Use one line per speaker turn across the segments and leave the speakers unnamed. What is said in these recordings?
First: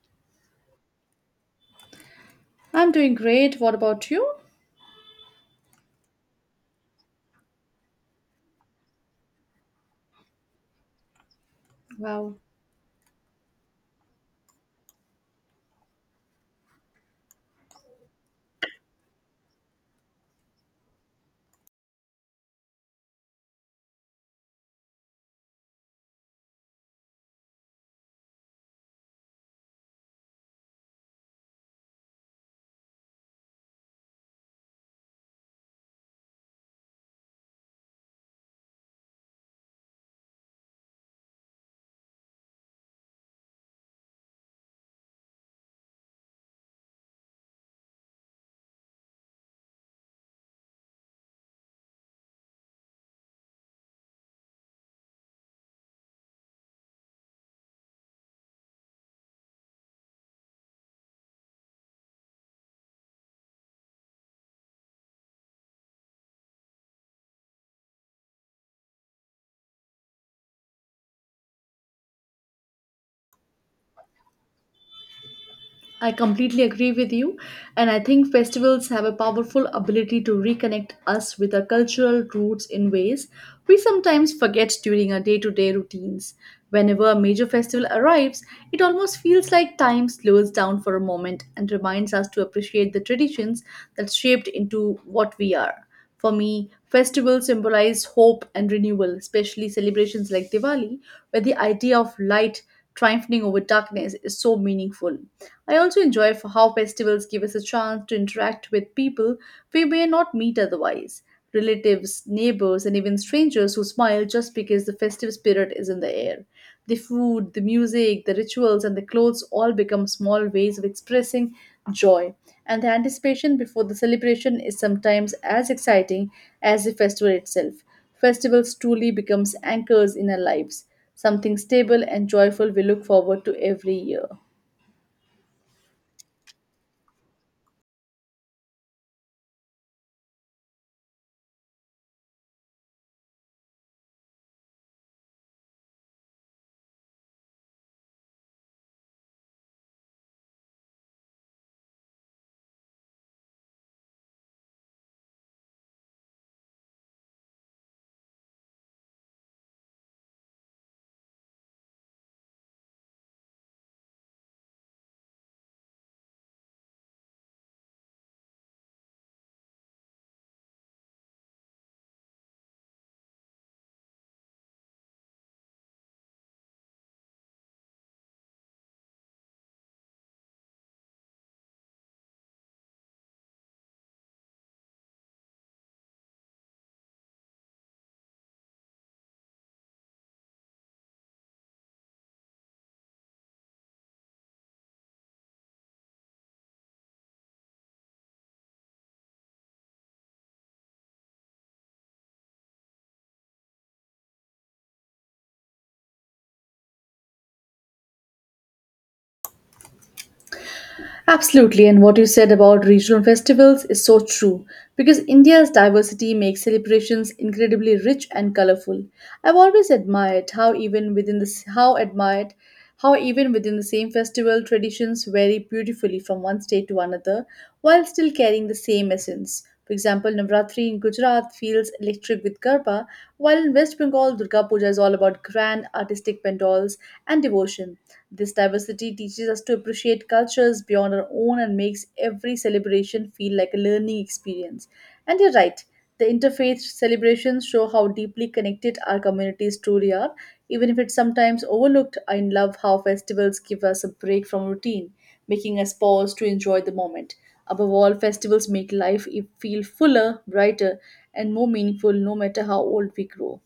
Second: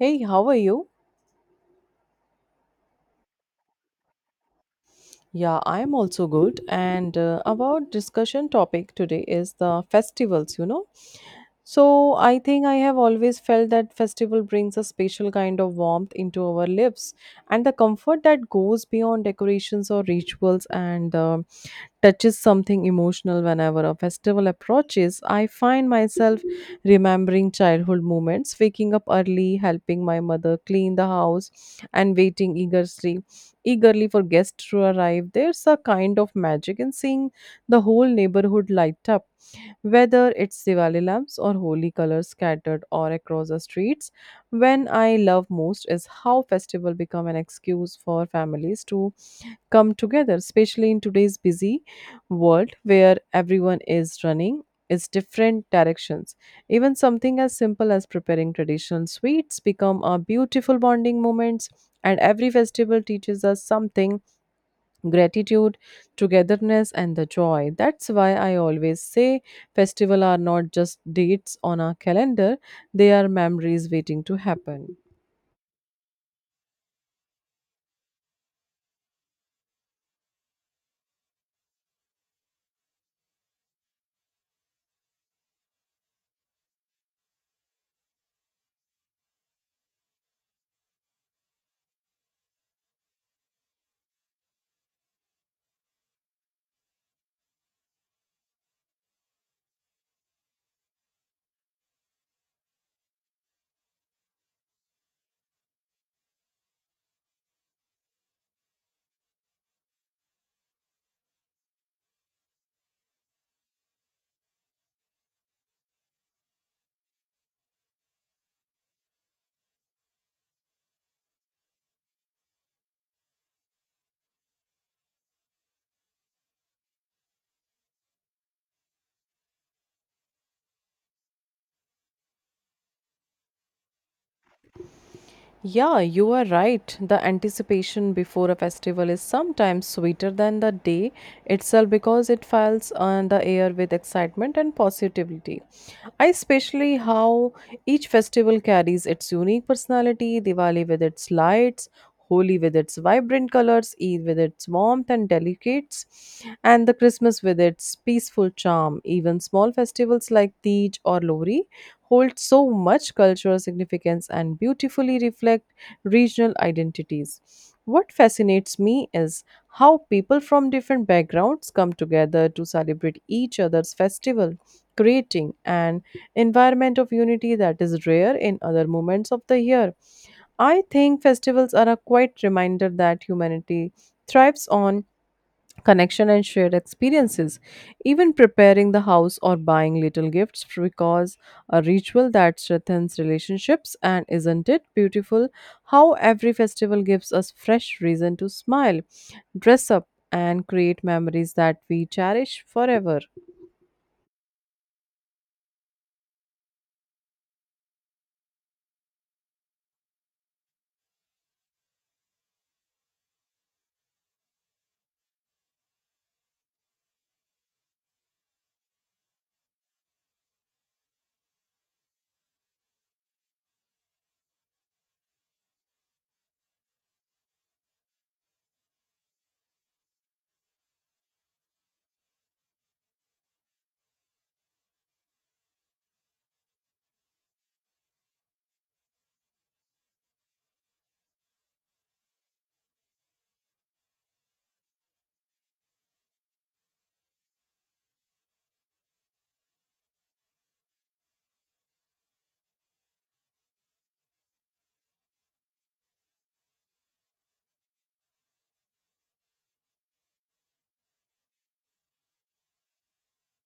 Hey, how are you?
I'm doing great. What about you?
Yeah, I'm also good. And our discussion topic today is the festivals, So I
Wow.
think I have always felt that festival brings a special kind of warmth into our lives and the comfort that goes beyond decorations or rituals and the touches something emotional whenever a festival approaches. I find myself remembering childhood moments, waking up early, helping my mother clean the house, and waiting eagerly, eagerly for guests to arrive. There's a kind of magic in seeing the whole neighborhood light up, whether it's Diwali lamps or holy colors scattered or across the streets. When I love most is how festival become an excuse for families to come together, especially in today's busy world where everyone is running its different directions. Even something as simple as preparing traditional sweets become a beautiful bonding moments, and every festival teaches us something: gratitude, togetherness, and the joy. That's why I always say festivals are not just dates on our calendar, they are memories waiting to happen.
I completely agree with you, and I think festivals have a powerful ability to reconnect us with our cultural roots in ways we sometimes forget during our day to day routines. Whenever a major festival arrives, it almost feels like time slows down for a moment and reminds us to appreciate the traditions that shaped into what we are. For me, festivals symbolize hope and renewal, especially celebrations like Diwali, where the idea of light triumphing over darkness is so meaningful. I also enjoy for how festivals give us a chance to interact with people we may not meet otherwise, relatives, neighbors, and even strangers who smile just because the festive spirit is in the air. The food, the music, the rituals, and the clothes all become small ways of expressing joy. And the anticipation before the celebration is sometimes as exciting as the festival itself. Festivals truly becomes anchors in our lives, something stable and joyful we look forward to every year.
Yeah, you are right. The anticipation before a festival is sometimes sweeter than the day itself because it fills on the air with excitement and positivity. I especially how each festival carries its unique personality, Diwali with its lights, Holi with its vibrant colors, Eid with its warmth and delicates, and the Christmas with its peaceful charm. Even small festivals like Tej or Lori hold so much cultural significance and beautifully reflect regional identities. What fascinates me is how people from different backgrounds come together to celebrate each other's festival, creating an environment of unity that is rare in other moments of the year. I think festivals are a quiet reminder that humanity thrives on connection and shared experiences, even preparing the house or buying little gifts because a ritual that strengthens relationships. And isn't it beautiful how every festival gives us fresh reason to smile, dress up, and create memories that we cherish forever?
Absolutely, and what you said about regional festivals is so true because India's diversity makes celebrations incredibly rich and colorful. I've always admired how admired how even within the same festival traditions vary beautifully from one state to another while still carrying the same essence. For example, Navratri in Gujarat feels electric with Garba, while in West Bengal, Durga Puja is all about grand artistic pandals and devotion. This diversity teaches us to appreciate cultures beyond our own and makes every celebration feel like a learning experience. And you're right, the interfaith celebrations show how deeply connected our communities truly are. Even if it's sometimes overlooked, I love how festivals give us a break from routine, making us pause to enjoy the moment. Above all, festivals make feel fuller, brighter, and more meaningful no matter how old we grow.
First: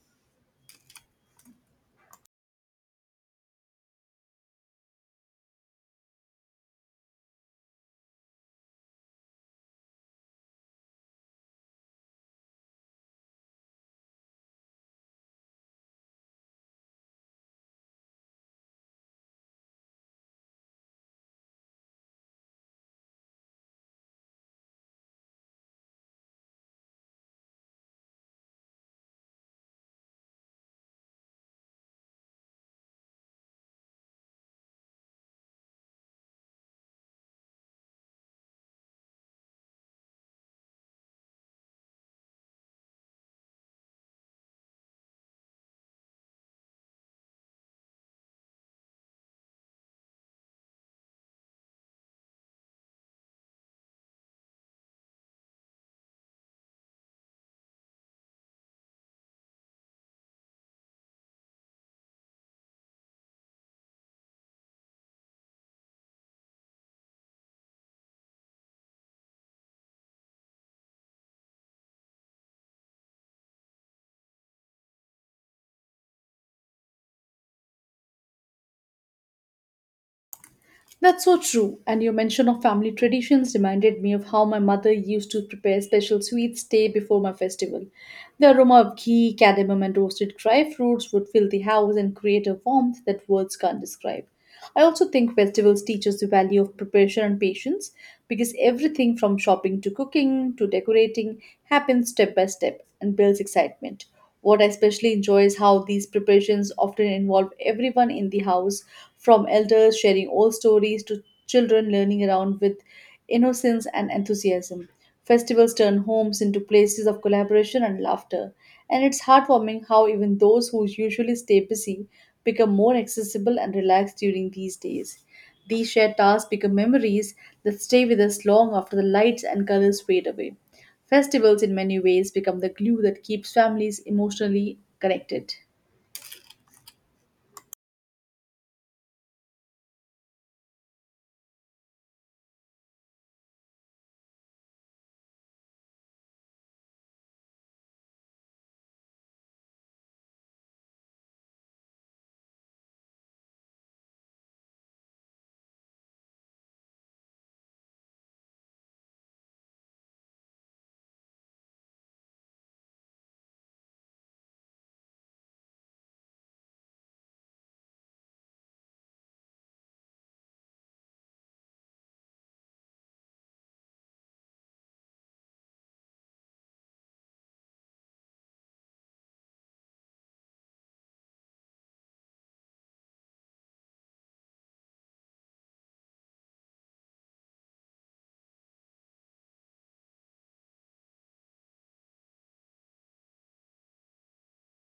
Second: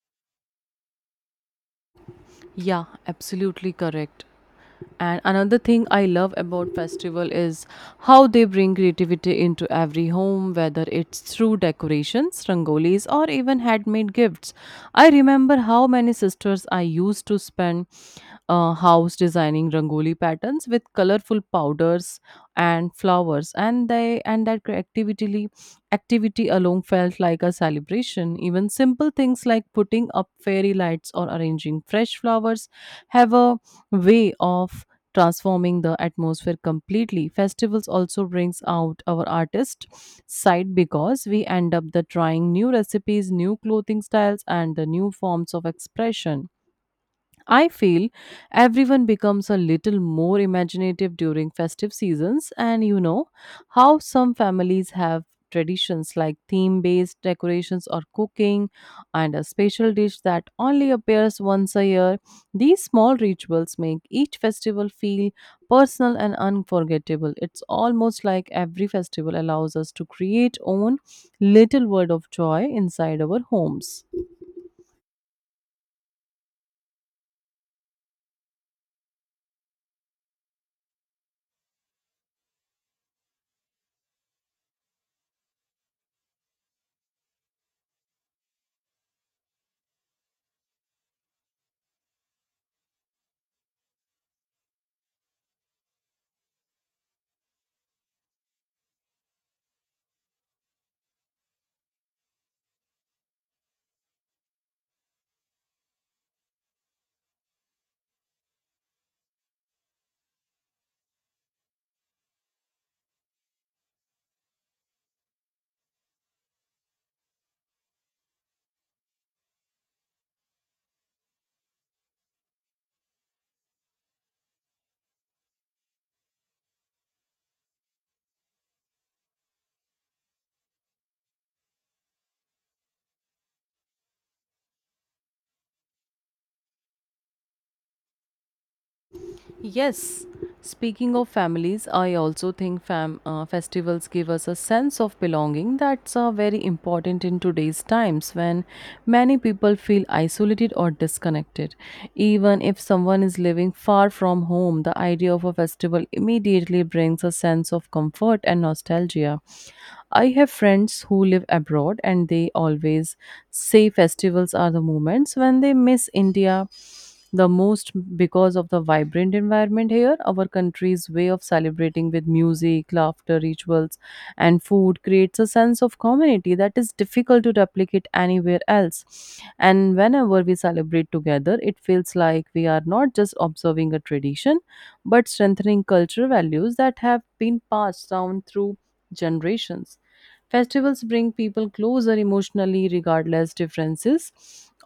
Yeah, absolutely correct. And another thing I love about festival is how they bring creativity into every home, whether it's through decorations, rangolis, or even handmade gifts. I remember how many sisters I used to spend house designing rangoli patterns with colorful powders and flowers, and they and that creativity activity alone felt like a celebration. Even simple things like putting up fairy lights or arranging fresh flowers have a way of transforming the atmosphere completely. Festivals also brings out our artist side because we end up the trying new recipes, new clothing styles, and the new forms of expression. I feel everyone becomes a little more imaginative during festive seasons, and you know how some families have traditions like theme based decorations or cooking and a special dish that only appears once a year. These small rituals make each festival feel personal and unforgettable. It's almost like every festival allows us to create own little word of joy inside our homes.
That's so true, and your mention of family traditions reminded me of how my mother used to prepare special sweets day before my festival. The aroma of ghee, cadmium, and roasted dry fruits would fill the house and create a warmth that words can't describe. I also think festivals teach us the value of preparation and patience because everything from shopping to cooking to decorating happens step by step and builds excitement. What I especially enjoy is how these preparations often involve everyone in the house, from elders sharing old stories to children learning around with innocence and enthusiasm. Festivals turn homes into places of collaboration and laughter, and it's heartwarming how even those who usually stay busy become more accessible and relaxed during these days. These shared tasks become memories that stay with us long after the lights and colors fade away. Festivals, in many ways, become the glue that keeps families emotionally connected.
Yes, speaking of families, I also think festivals give us a sense of belonging that's very important in today's times when many people feel isolated or disconnected. Even if someone is living far from home, the idea of a festival immediately brings a sense of comfort and nostalgia. I have friends who live abroad and they always say festivals are the moments when they miss India the most because of the vibrant environment here. Our country's way of celebrating with music, laughter, rituals, and food creates a sense of community that is difficult to replicate anywhere else. And whenever we celebrate together, it feels like we are not just observing a tradition but strengthening cultural values that have been passed down through generations. Festivals bring people closer emotionally, regardless differences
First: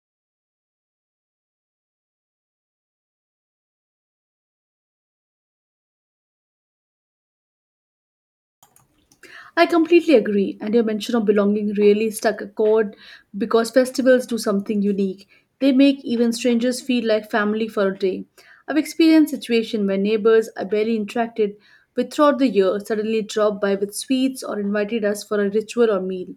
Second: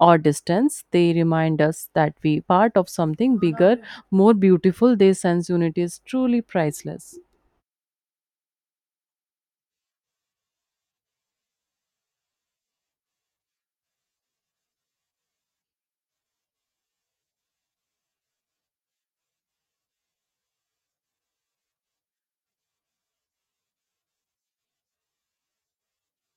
or distance. They remind us that we part of something bigger, more beautiful. Their sense unity is truly priceless.
I completely agree, and your mention of belonging really struck a chord because festivals do something unique. They make even strangers feel like family for a day. I've experienced situations where neighbors I barely interacted with throughout the year suddenly dropped by with sweets or invited us for a ritual or meal.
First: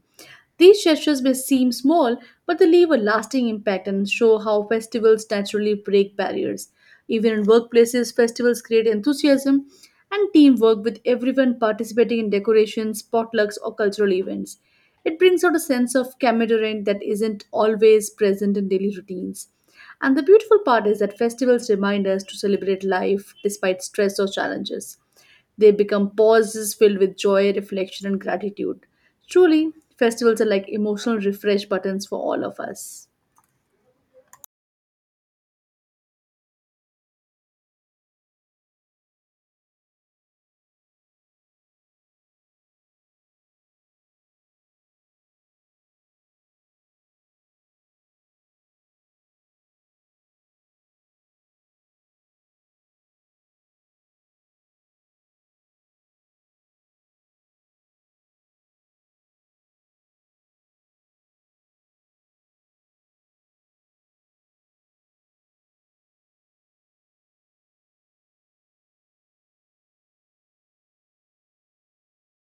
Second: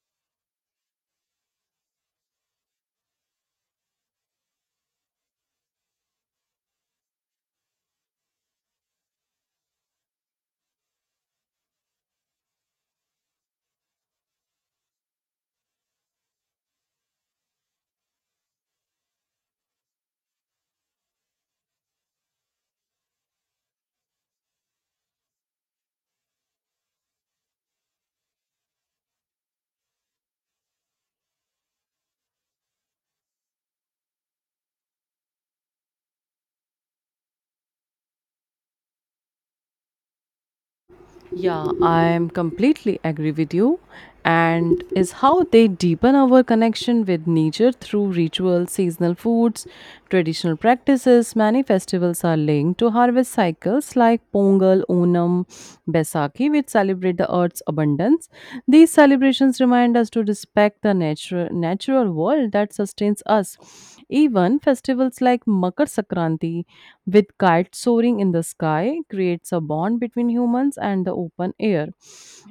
These gestures may seem small, but they leave a lasting impact and show how festivals naturally break barriers. Even in workplaces, festivals create enthusiasm and teamwork with everyone participating in decorations, potlucks, or cultural events. It brings out a sense of camaraderie that isn't always present in daily routines. And the beautiful part is that festivals remind us to celebrate life despite stress or challenges. They become pauses filled with joy, reflection, and gratitude. Truly, festivals are like emotional refresh buttons for all of us.
Yeah, I am completely agree with you. And is how they deepen our connection with nature through rituals, seasonal foods, traditional practices. Many festivals are linked to harvest cycles like Pongal, Onam, Baisakhi, which celebrate the earth's abundance. These celebrations remind us to respect the natural world that sustains us. Even festivals like Makar Sankranti with kites soaring in the sky, creates a bond between humans and the open air.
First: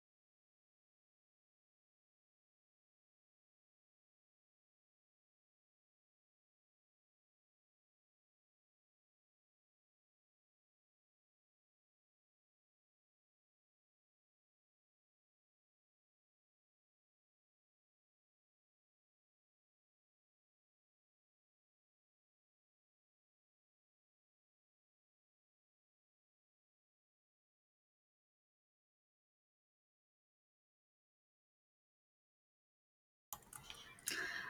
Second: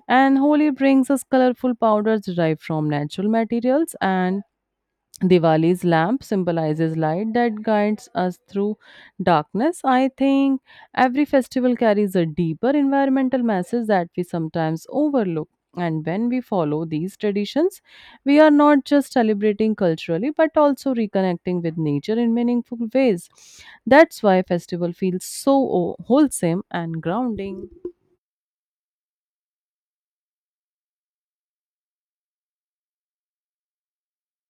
And Holi brings us colorful powders derived from natural materials, and Diwali's lamp symbolizes light that guides us through darkness. I think every festival carries a deeper environmental message that we sometimes overlook. And when we follow these traditions, we are not just celebrating culturally but also reconnecting with nature in meaningful ways. That's why festival feels so wholesome and grounding.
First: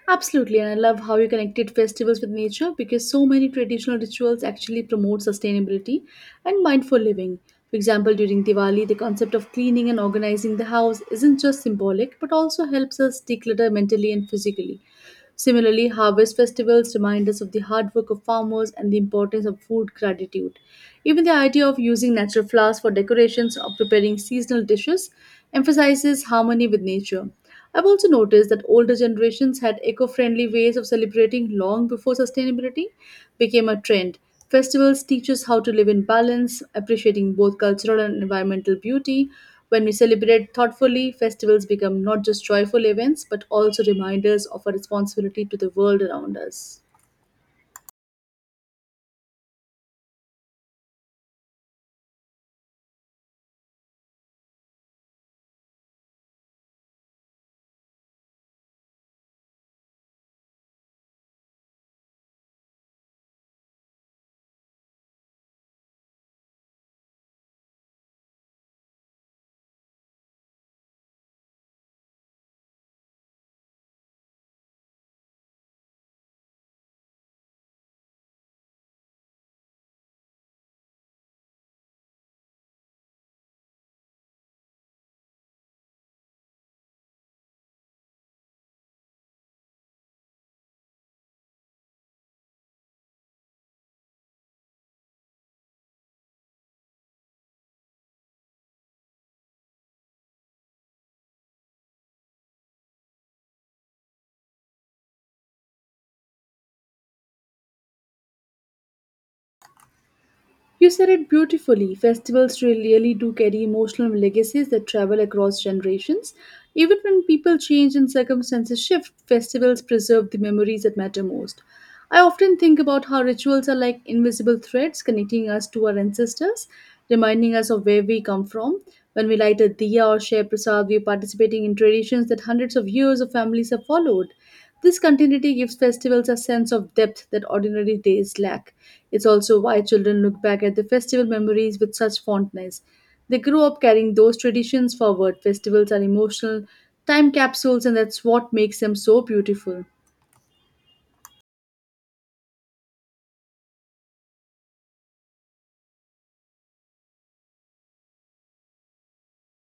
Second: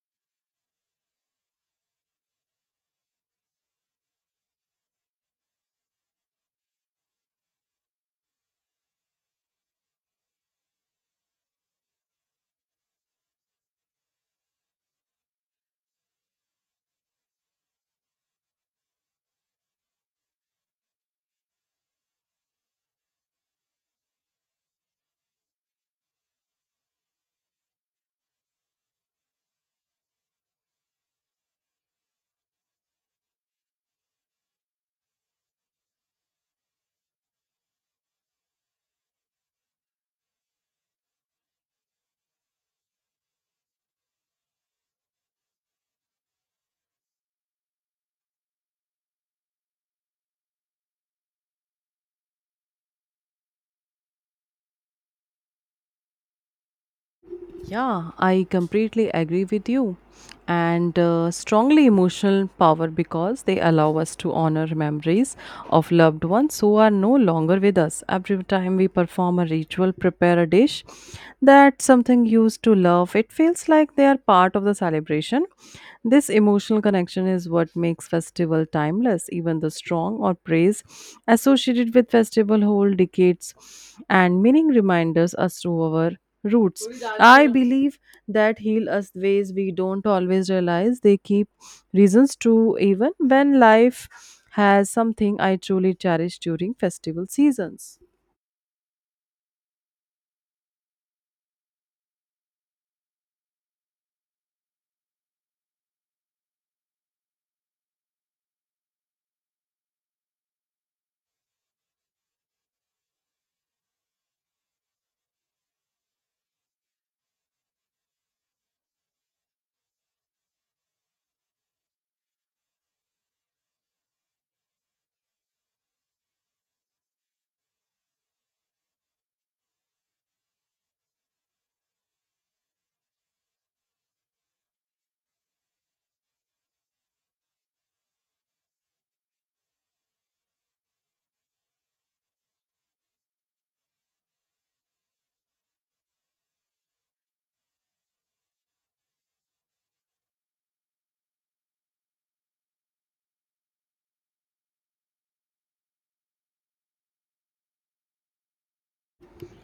Absolutely, and I love how you connected festivals with nature because so many traditional rituals actually promote sustainability and mindful living. For example, during Diwali, the concept of cleaning and organizing the house isn't just symbolic but also helps us declutter mentally and physically. Similarly, harvest festivals remind us of the hard work of farmers and the importance of food gratitude. Even the idea of using natural flowers for decorations or preparing seasonal dishes emphasizes harmony with nature. I've also noticed that older generations had eco friendly ways of celebrating long before sustainability became a trend. Festivals teach us how to live in balance, appreciating both cultural and environmental beauty. When we celebrate thoughtfully, festivals become not just joyful events but also reminders of our responsibility to the world around us.
Yeah, I completely agree with you. And strongly emotional power because they allow us to honor memories of loved ones who are no longer with us. Every time we perform a ritual, prepare a dish that something used to love, it feels like they are part of the celebration. This emotional connection is what makes festival timeless. Even the strong or praise associated with festival hold decades and meaning reminders us to our roots. I believe that heal us ways we don't always realize. They keep reasons true even when life has something I truly cherish during festival seasons.
You said it beautifully. Festivals really do carry emotional legacies that travel across generations. Even when people change and circumstances shift, festivals preserve the memories that matter most. I often think about how rituals are like invisible threads connecting us to our ancestors, reminding us of where we come from. When we light a diya or share prasad, we are participating in traditions that hundreds of years of families have followed. This continuity gives festivals a sense of depth that ordinary days lack. It's also why children look back at the festival memories with such fondness. They grow up carrying those traditions forward. Festivals are emotional time capsules, and that's what makes them so beautiful.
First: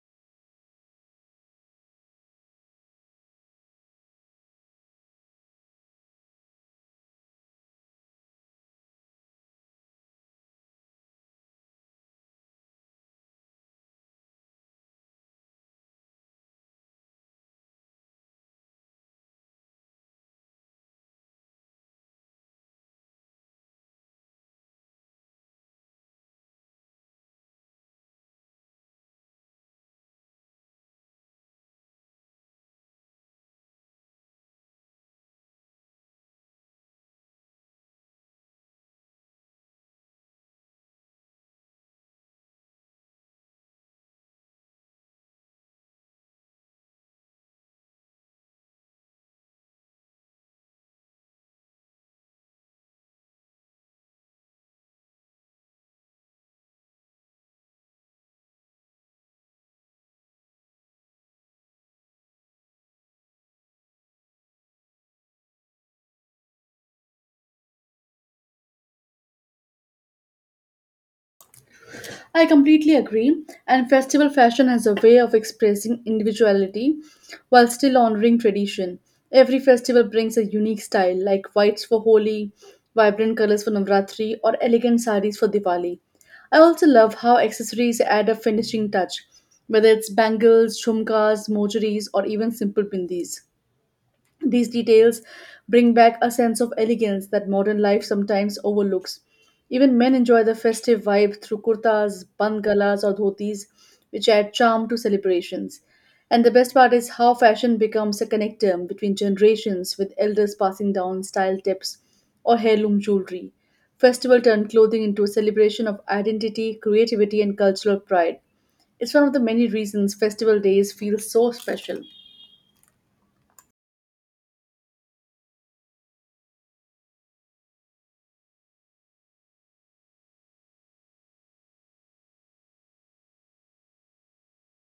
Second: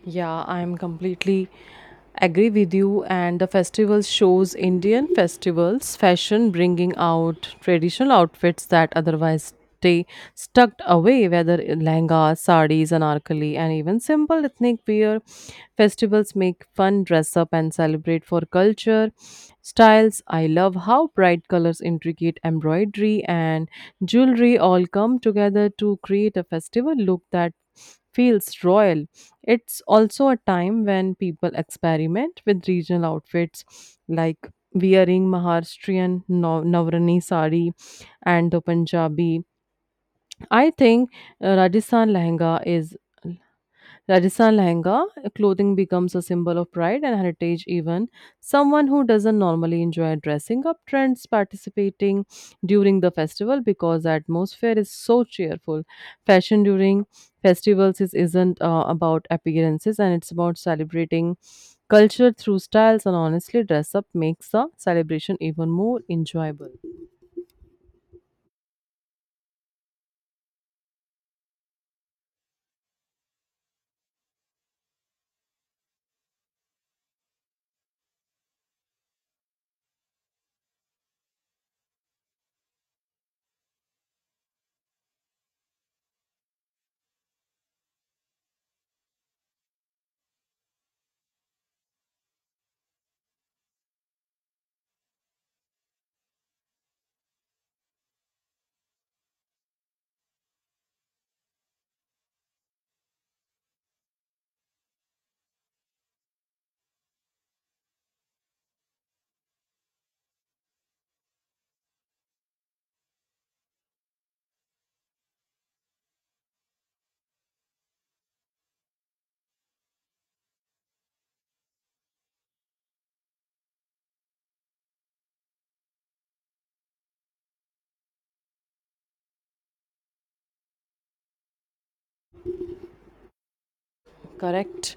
Yeah, I'm completely agree with you. And the festival shows Indian festivals fashion bringing out traditional outfits that otherwise stay stuck away, whether in lehengas, saris, anarkali, and even simple ethnic wear. Festivals make fun dress up and celebrate for culture styles. I love how bright colors, intricate embroidery, and jewelry all come together to create a festival look that feels royal. It's also a time when people experiment with regional outfits like wearing Maharashtrian Navrani sari and the Punjabi. I think Rajasthan lehenga is Rajasthan lehenga clothing becomes a symbol of pride and heritage. Even someone who doesn't normally enjoy dressing up trends participating during the festival because the atmosphere is so cheerful. Fashion during festivals is, isn't about appearances and it's about celebrating culture through styles, and honestly dress up makes the celebration even more enjoyable.
I completely agree, and festival fashion has a way of expressing individuality while still honoring tradition. Every festival brings a unique style, like whites for Holi, vibrant colors for Navratri, or elegant saris for Diwali. I also love how accessories add a finishing touch, whether it's bangles, jhumkas, mojaris, or even simple bindis. These details bring back a sense of elegance that modern life sometimes overlooks. Even men enjoy the festive vibe through kurtas, bangalas, or dhotis, which add charm to celebrations. And the best part is how fashion becomes a connector between generations, with elders passing down style tips or heirloom jewelry. Festival turned clothing into a celebration of identity, creativity, and cultural pride. It's one of the many reasons festival days feel so special.
Correct.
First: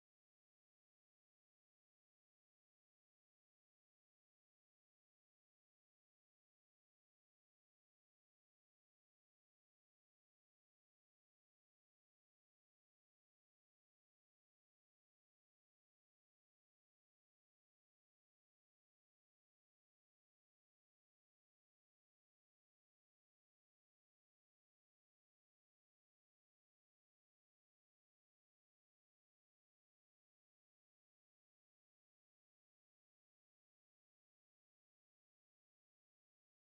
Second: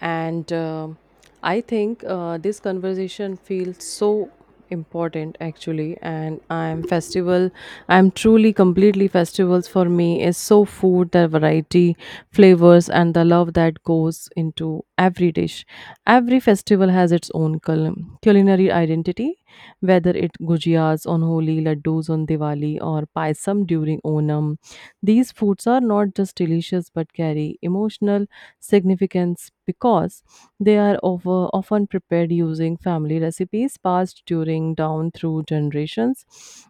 And I think this conversation feels so important actually. And I'm festival, I'm truly completely festivals for me is so food, the variety, flavors, and the love that goes into every dish. Every festival has its own culinary identity, whether it gujias on Holi, laddus on Diwali, or paisam during Onam. These foods are not just delicious but carry emotional significance because they are over, often prepared using family recipes passed during down through generations.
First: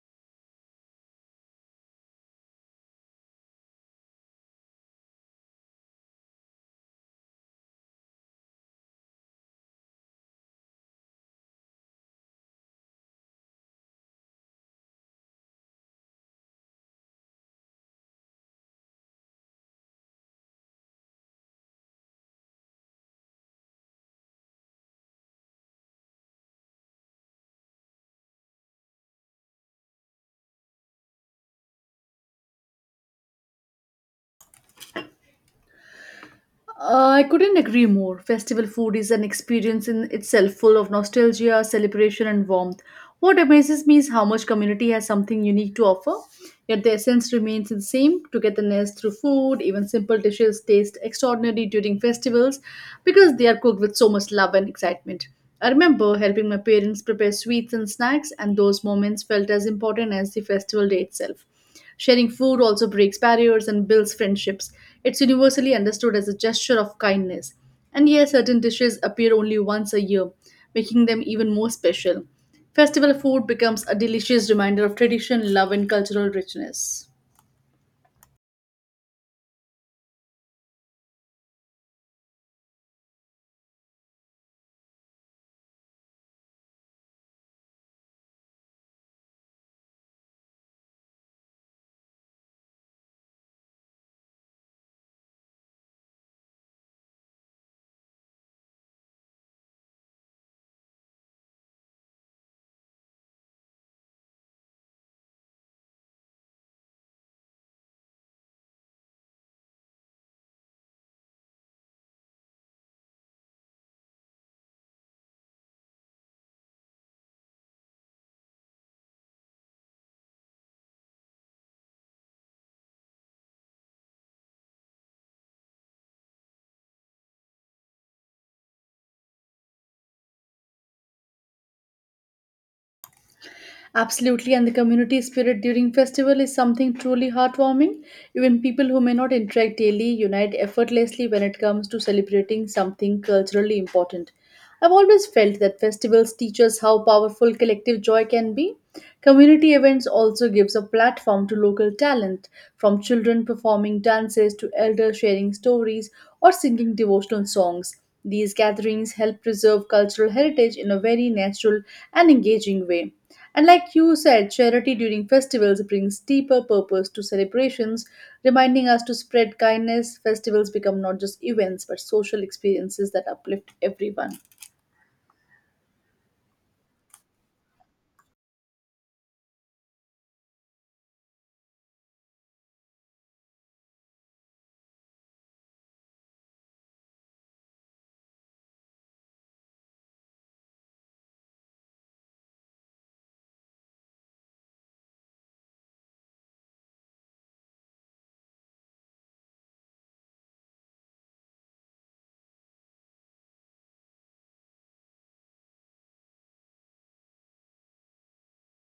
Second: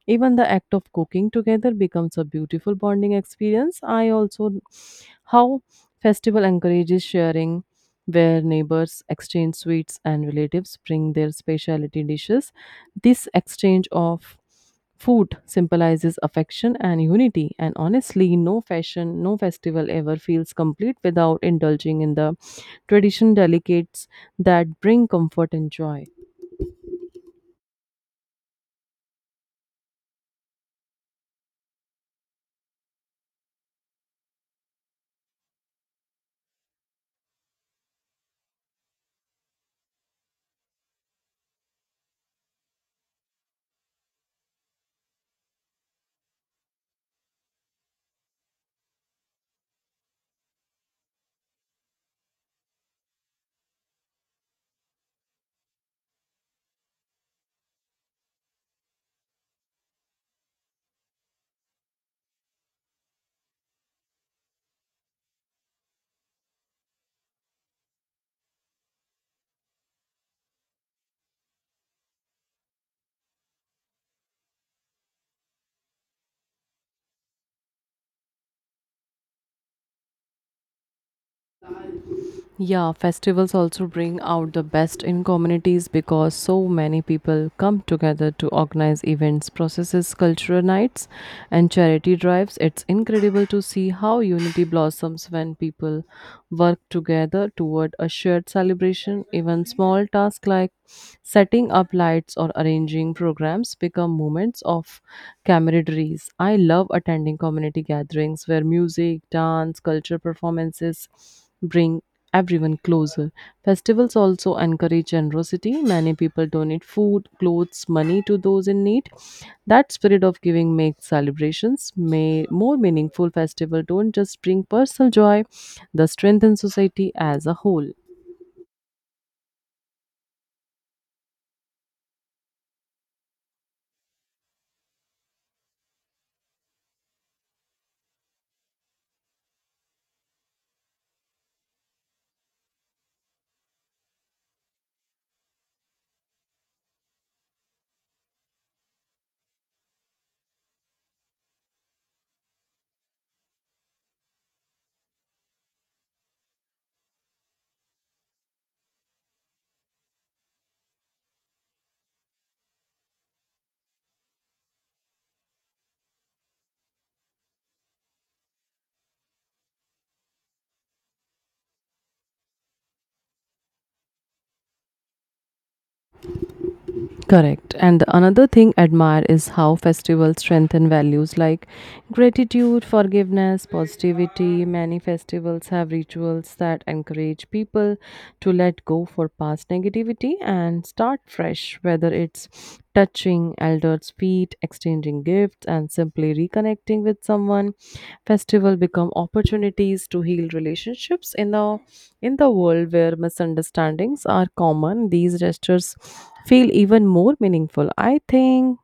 Even the act of cooking together becomes a beautiful bonding experience. I also how festival encourages sharing where neighbors exchange sweets and relatives bring their specialty dishes. This exchange of food symbolizes affection and unity, and honestly, no fashion, no festival ever feels complete without indulging in the tradition delicates that bring comfort and joy.
I couldn't agree more. Festival food is an experience in itself full of nostalgia, celebration, and warmth. What amazes me is how much community has something unique to offer, yet the essence remains the same togetherness through food. Even simple dishes taste extraordinary during festivals because they are cooked with so much love and excitement. I remember helping my parents prepare sweets and snacks, and those moments felt as important as the festival day itself. Sharing food also breaks barriers and builds friendships. It's universally understood as a gesture of kindness. And here, certain dishes appear only once a year, making them even more special. Festival food becomes a delicious reminder of tradition, love, and cultural richness.
Yeah, festivals also bring out the best in communities because so many people come together to organize events, processes, cultural nights, and charity drives. It's incredible to see how unity blossoms when people work together toward a shared celebration. Even small tasks like setting up lights or arranging programs become moments of camaraderie. I love attending community gatherings where music, dance, culture performances bring everyone closer. Festivals also encourage generosity. Many people donate food, clothes, money to those in need. That spirit of giving makes celebrations may more meaningful. Festival don't just bring personal joy, they strengthen society as a whole.
Absolutely, and the community spirit during festival is something truly heartwarming. Even people who may not interact daily unite effortlessly when it comes to celebrating something culturally important. I've always felt that festivals teach us how powerful collective joy can be. Community events also gives a platform to local talent, from children performing dances to elders sharing stories or singing devotional songs. These gatherings help preserve cultural heritage in a very natural and engaging way. And like you said, charity during festivals brings deeper purpose to celebrations, reminding us to spread kindness. Festivals become not just events but social experiences that uplift everyone.
Correct. And another thing I admire is how festivals strengthen values like gratitude, forgiveness, positivity. Many festivals have rituals that encourage people to let go for past negativity and start fresh, whether it's touching elders' feet, exchanging gifts, and simply reconnecting with someone. Festival become opportunities to heal relationships in the world where misunderstandings are common. These gestures feel even more meaningful. I think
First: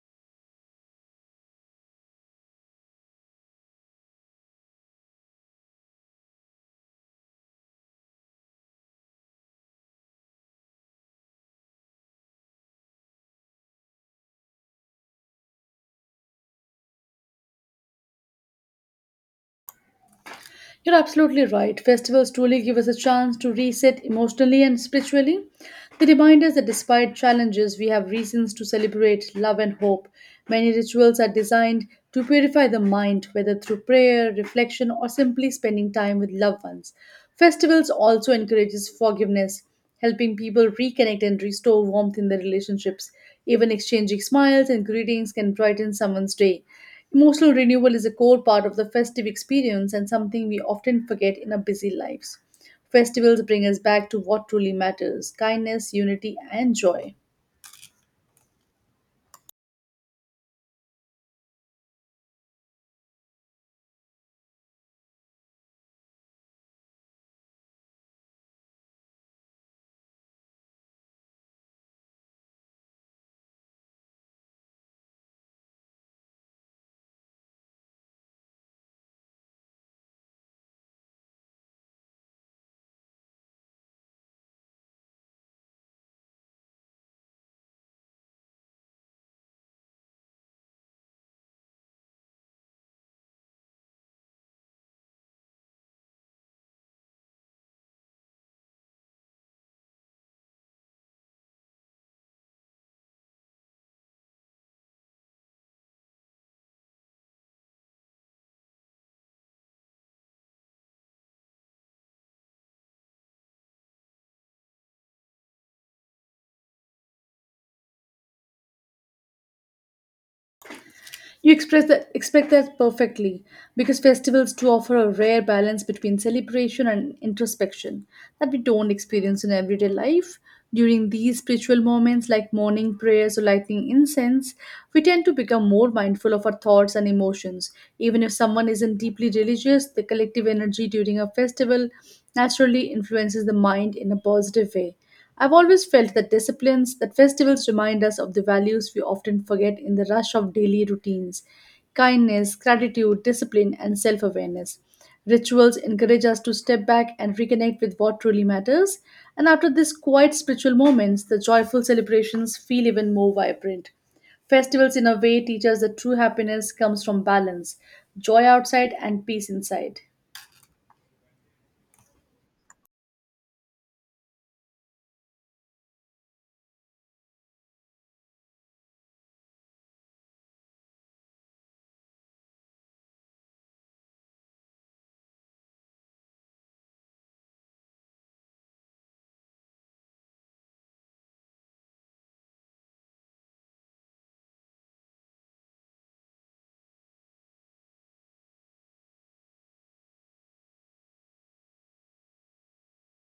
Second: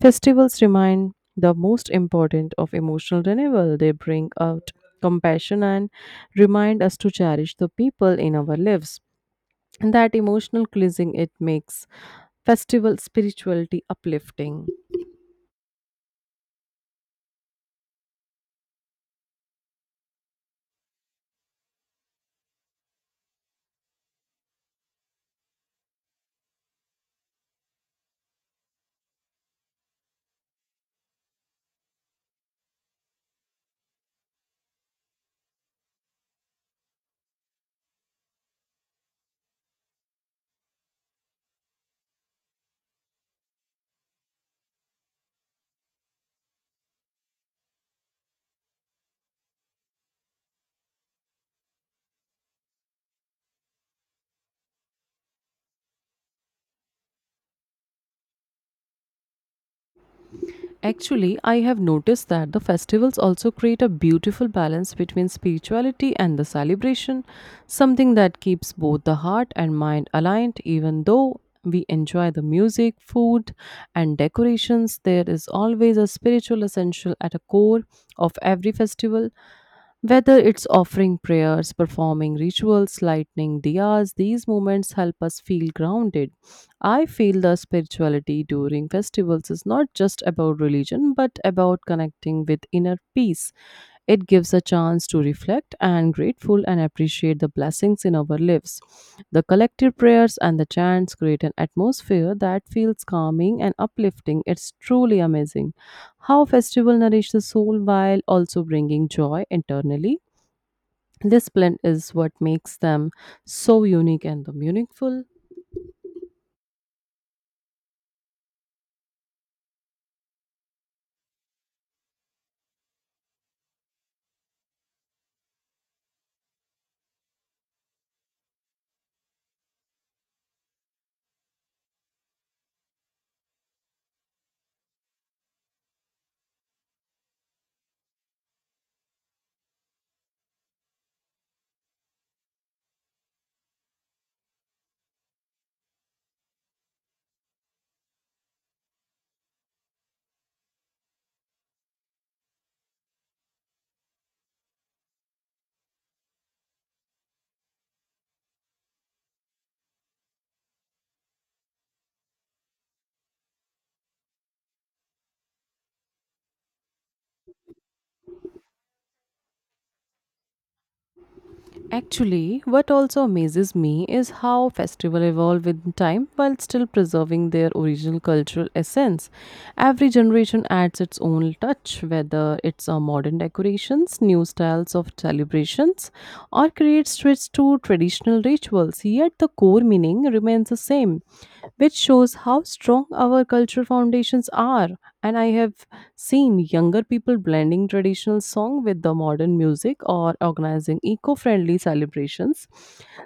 festivals remind the most important of emotional renewal. They bring out compassion and remind us to cherish the people in our lives. And that emotional cleansing it makes festival spirituality uplifting.
You're absolutely right. Festivals truly give us a chance to reset emotionally and spiritually. They remind us that despite challenges, we have reasons to celebrate love and hope. Many rituals are designed to purify the mind, whether through prayer, reflection, or simply spending time with loved ones. Festivals also encourages forgiveness, helping people reconnect and restore warmth in their relationships. Even exchanging smiles and greetings can brighten someone's day. Emotional renewal is a core part of the festive experience and something we often forget in our busy lives. Festivals bring us back to what truly matters, kindness, unity, and joy.
Actually, I have noticed that the festivals also create a beautiful balance between spirituality and the celebration, something that keeps both the heart and mind aligned, even though we enjoy the music, food, and decorations. There is always a spiritual essential at a core of every festival, whether it's offering prayers, performing rituals, lighting diyas, these moments help us feel grounded. I feel the spirituality during festivals is not just about religion but about connecting with inner peace. It gives a chance moments to reflect and grateful and appreciate the blessings in our lives. The collective prayers and the chants create an atmosphere that feels calming and uplifting. It's truly amazing how festival nourish the soul while also bringing joy internally. This blend is what makes them so unique and meaningful.
You express that, expect that perfectly because festivals do offer a rare balance between celebration and introspection that we don't experience in everyday life. During these spiritual moments, like morning prayers or lighting incense, we tend to become more mindful of our thoughts and emotions. Even if someone isn't deeply religious, the collective energy during a festival naturally influences the mind in a positive way. I've always felt that disciplines, that festivals remind us of the values we often forget in the rush of daily routines, kindness, gratitude, discipline, and self awareness. Rituals encourage us to step back and reconnect with what truly matters, and after these quiet spiritual moments, the joyful celebrations feel even more vibrant. Festivals, in a way, teach us that true happiness comes from balance, joy outside, and peace inside.
Actually, what also amazes me is how festivals evolve with time while still preserving their original cultural essence. Every generation adds its own touch, whether it's a modern decorations, new styles of celebrations, or creates twists to traditional rituals. Yet the core meaning remains the same, which shows how strong our cultural foundations are. And I have same, younger people blending traditional song with the modern music or organizing eco-friendly celebrations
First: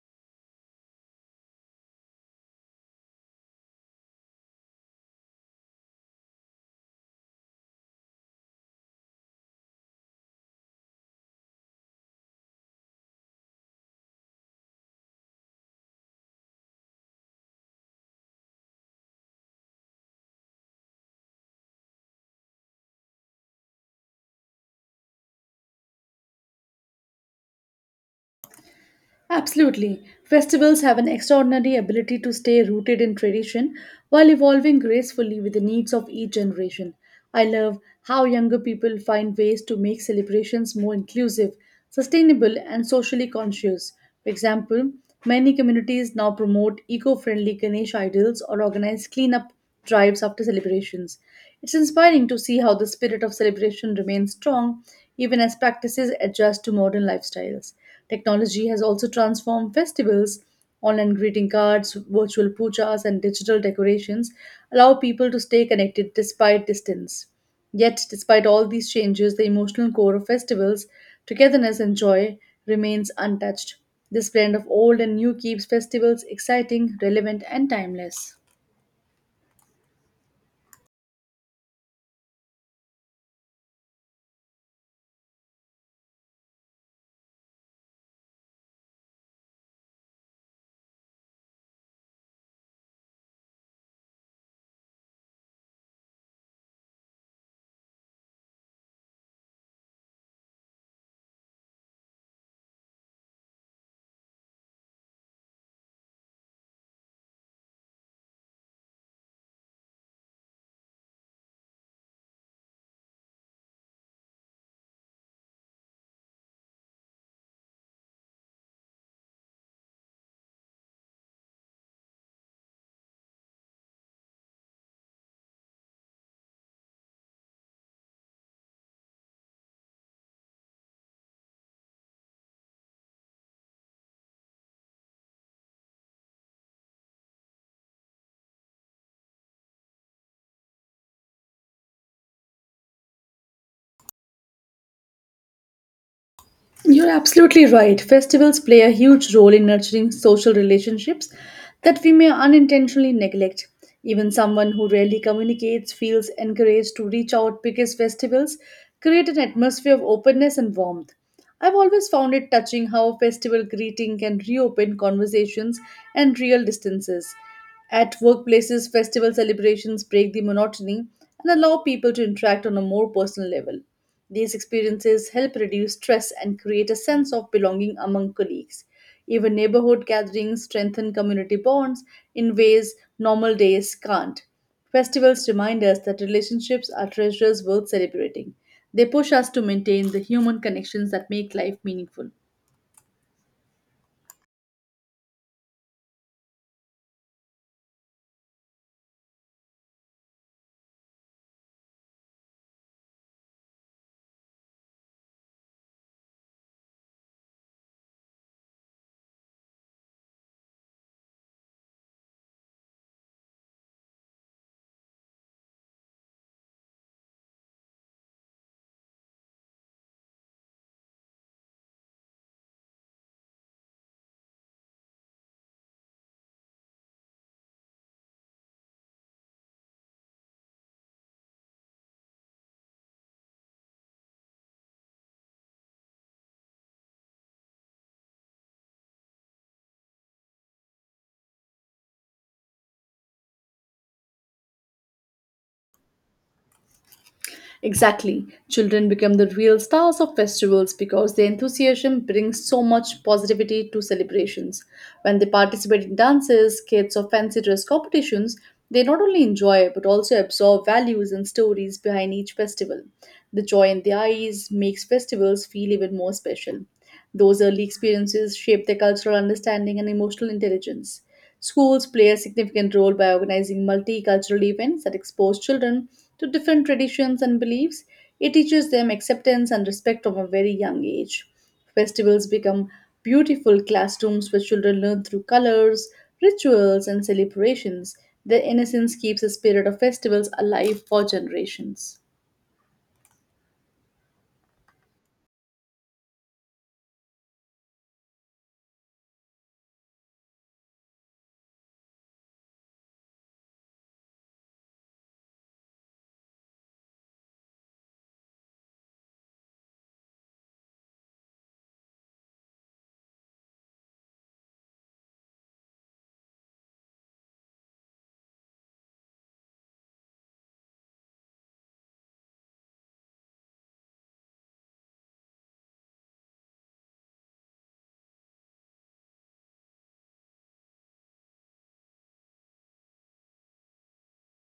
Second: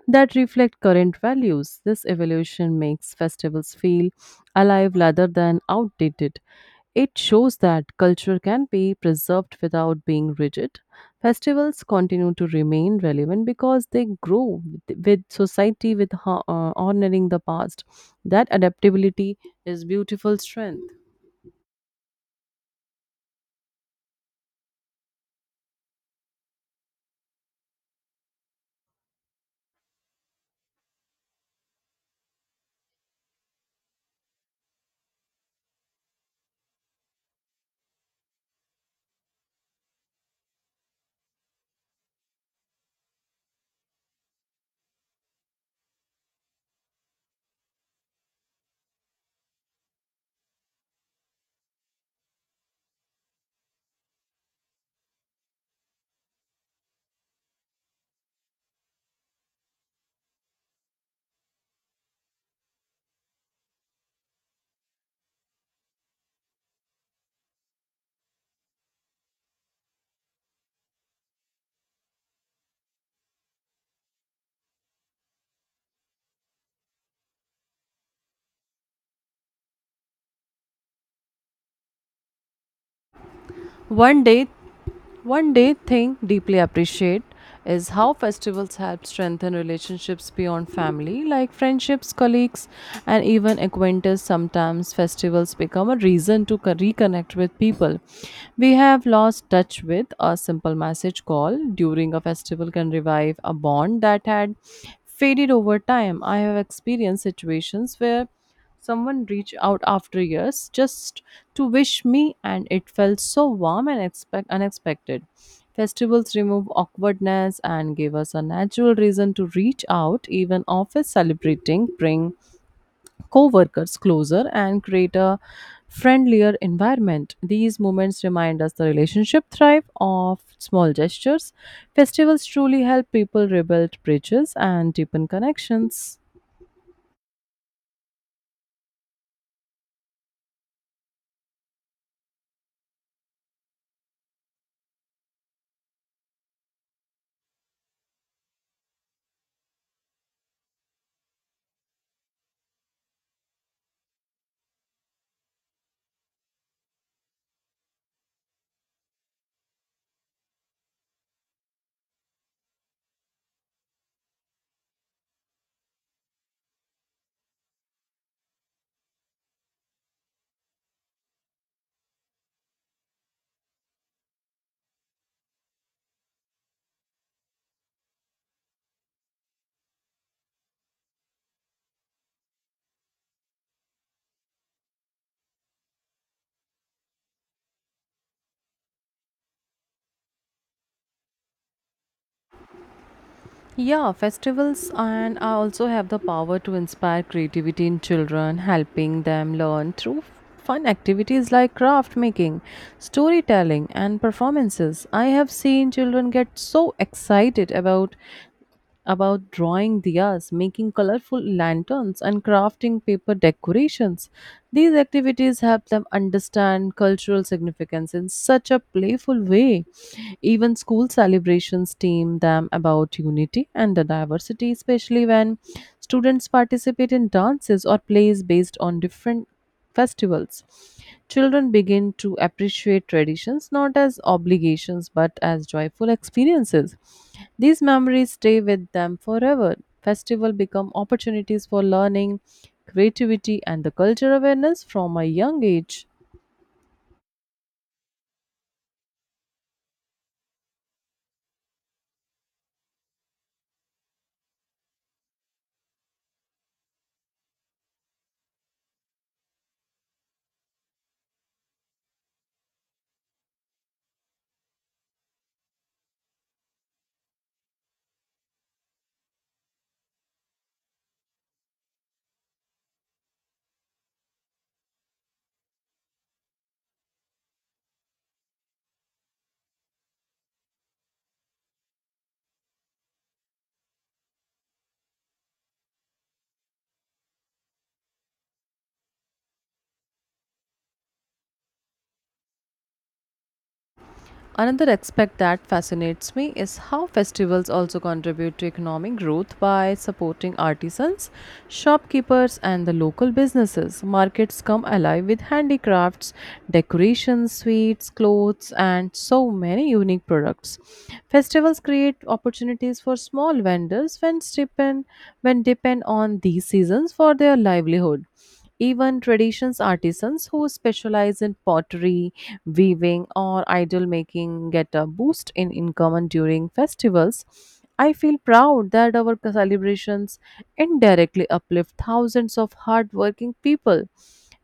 that reflect current values. This evolution makes festivals feel alive rather than outdated. It shows that culture can be preserved without being rigid. Festivals continue to remain relevant because they grow with society, with honoring the past. That adaptability is beautiful strength.
Absolutely. Festivals have an extraordinary ability to stay rooted in tradition while evolving gracefully with the needs of each generation. I love how younger people find ways to make celebrations more inclusive, sustainable, and socially conscious. For example, many communities now promote eco friendly Ganesh idols or organize cleanup drives after celebrations. It's inspiring to see how the spirit of celebration remains strong even as practices adjust to modern lifestyles. Technology has also transformed festivals. Online greeting cards, virtual pujas, and digital decorations allow people to stay connected despite distance. Yet, despite all these changes, the emotional core of festivals, togetherness and joy, remains untouched. This blend of old and new keeps festivals exciting, relevant, and timeless.
One day, One day thing deeply appreciate is how festivals help strengthen relationships beyond family, like friendships, colleagues, and even acquaintances. Sometimes festivals become a reason to reconnect with people we have lost touch with. A simple message call during a festival can revive a bond that had faded over time. I have experienced situations where someone reached out after years just to wish me, and it felt so warm and unexpected. Festivals remove awkwardness and give us a natural reason to reach out. Even office celebrating bring co-workers closer and create a friendlier environment. These moments remind us the relationship thrive of small gestures. Festivals truly help people rebuild bridges and deepen connections.
You're absolutely right. Festivals play a huge role in nurturing social relationships that we may unintentionally neglect. Even someone who rarely communicates feels encouraged to reach out because festivals create an atmosphere of openness and warmth. I've always found it touching how a festival greeting can reopen conversations and real distances. At workplaces, festival celebrations break the monotony and allow people to interact on a more personal level. These experiences help reduce stress and create a sense of belonging among colleagues. Even neighborhood gatherings strengthen community bonds in ways normal days can't. Festivals remind us that relationships are treasures worth celebrating. They push us to maintain the human connections that make life meaningful.
Yeah, festivals and I also have the power to inspire creativity in children, helping them learn through fun activities like craft making, storytelling, and performances. I have seen children get so excited about drawing diyas, making colorful lanterns, and crafting paper decorations. These activities help them understand cultural significance in such a playful way. Even school celebrations team them about unity and the diversity, especially when students participate in dances or plays based on different festivals. Children begin to appreciate traditions not as obligations but as joyful experiences. These memories stay with them forever. Festival become opportunities for learning, creativity and the culture awareness from a young age.
Exactly. Children become the real stars of festivals because their enthusiasm brings so much positivity to celebrations. When they participate in dances, skits, or fancy dress competitions, they not only enjoy but also absorb values and stories behind each festival. The joy in their eyes makes festivals feel even more special. Those early experiences shape their cultural understanding and emotional intelligence. Schools play a significant role by organizing multicultural events that expose children to different traditions and beliefs. It teaches them acceptance and respect from a very young age. Festivals become beautiful classrooms where children learn through colors, rituals, and celebrations. Their innocence keeps the spirit of festivals alive for generations.
Another aspect that fascinates me is how festivals also contribute to economic growth by supporting artisans, shopkeepers, and the local businesses. Markets come alive with handicrafts, decorations, sweets, clothes, and so many unique products. Festivals create opportunities for small vendors when depend on these seasons for their livelihood. Even traditions artisans who specialize in pottery, weaving, or idol making get a boost in income and during festivals. I feel proud that our celebrations indirectly uplift thousands of hardworking people.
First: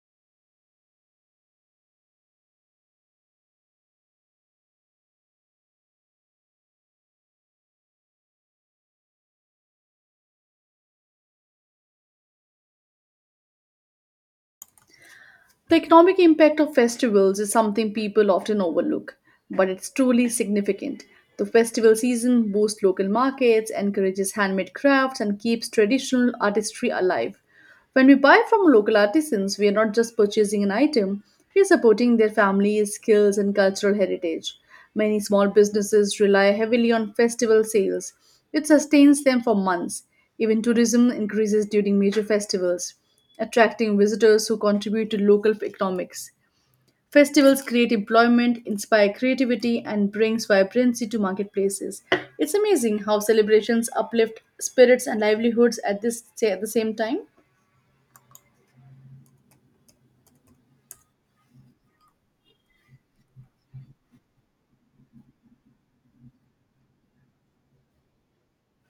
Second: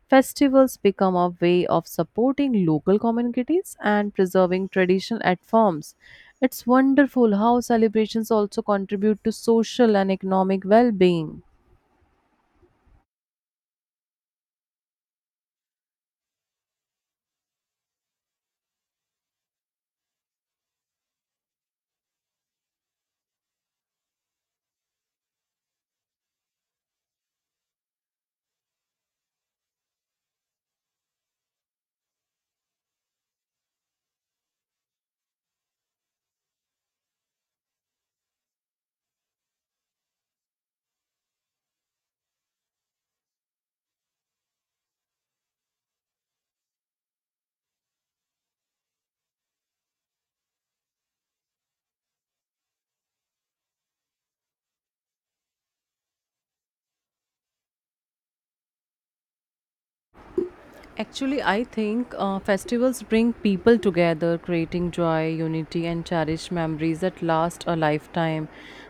Festivals become a way of supporting local communities and preserving traditional art forms. It's wonderful how celebrations also contribute to social and economic well being.
The economic impact of festivals is something people often overlook, but it's truly significant. The festival season boosts local markets, encourages handmade crafts, and keeps traditional artistry alive. When we buy from local artisans, we are not just purchasing an item, we are supporting their families, skills, and cultural heritage. Many small businesses rely heavily on festival sales, which sustains them for months. Even tourism increases during major festivals attracting visitors who contribute to local economics. Festivals create employment, inspire creativity, and brings vibrancy to marketplaces. It's amazing how celebrations uplift spirits and livelihoods at the same time.
Actually, I think festivals bring people together, creating joy, unity, and cherished memories that last a lifetime.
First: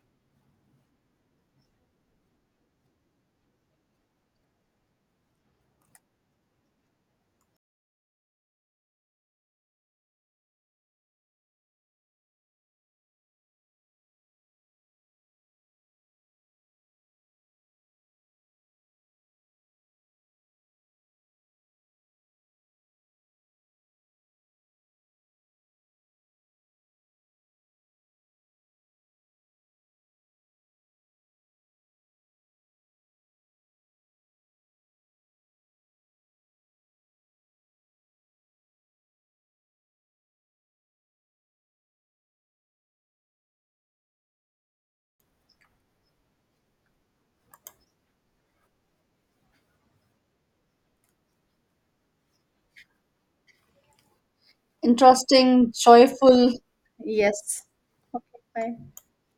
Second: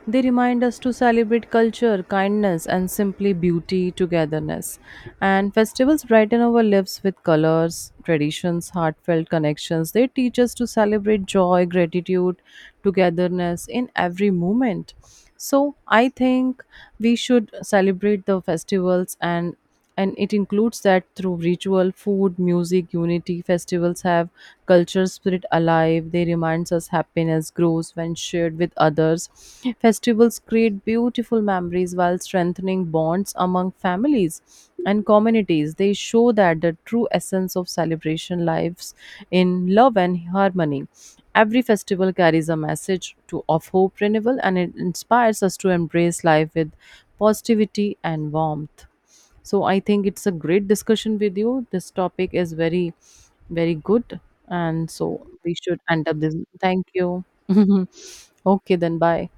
They remind us to celebrate culture, kindness, and simply beauty, togetherness. And festivals brighten our lives with colors, traditions, heartfelt connections. They teach us to celebrate joy, gratitude, togetherness in every moment. So, I think we should celebrate the festivals and it includes that through ritual, food, music, unity. Festivals have culture spirit alive. They reminds us happiness grows when shared with others. Festivals create beautiful memories while strengthening bonds among families and communities. They show that the true essence of celebration lives in love and harmony. Every festival carries a message to, of hope renewal and it inspires us to embrace life with positivity and warmth. So I think it's a great discussion with you. This topic is very, very good. And so we
Interesting,
should end up this.
joyful.
Thank you.
Yes. Okay, bye.
Okay, then bye.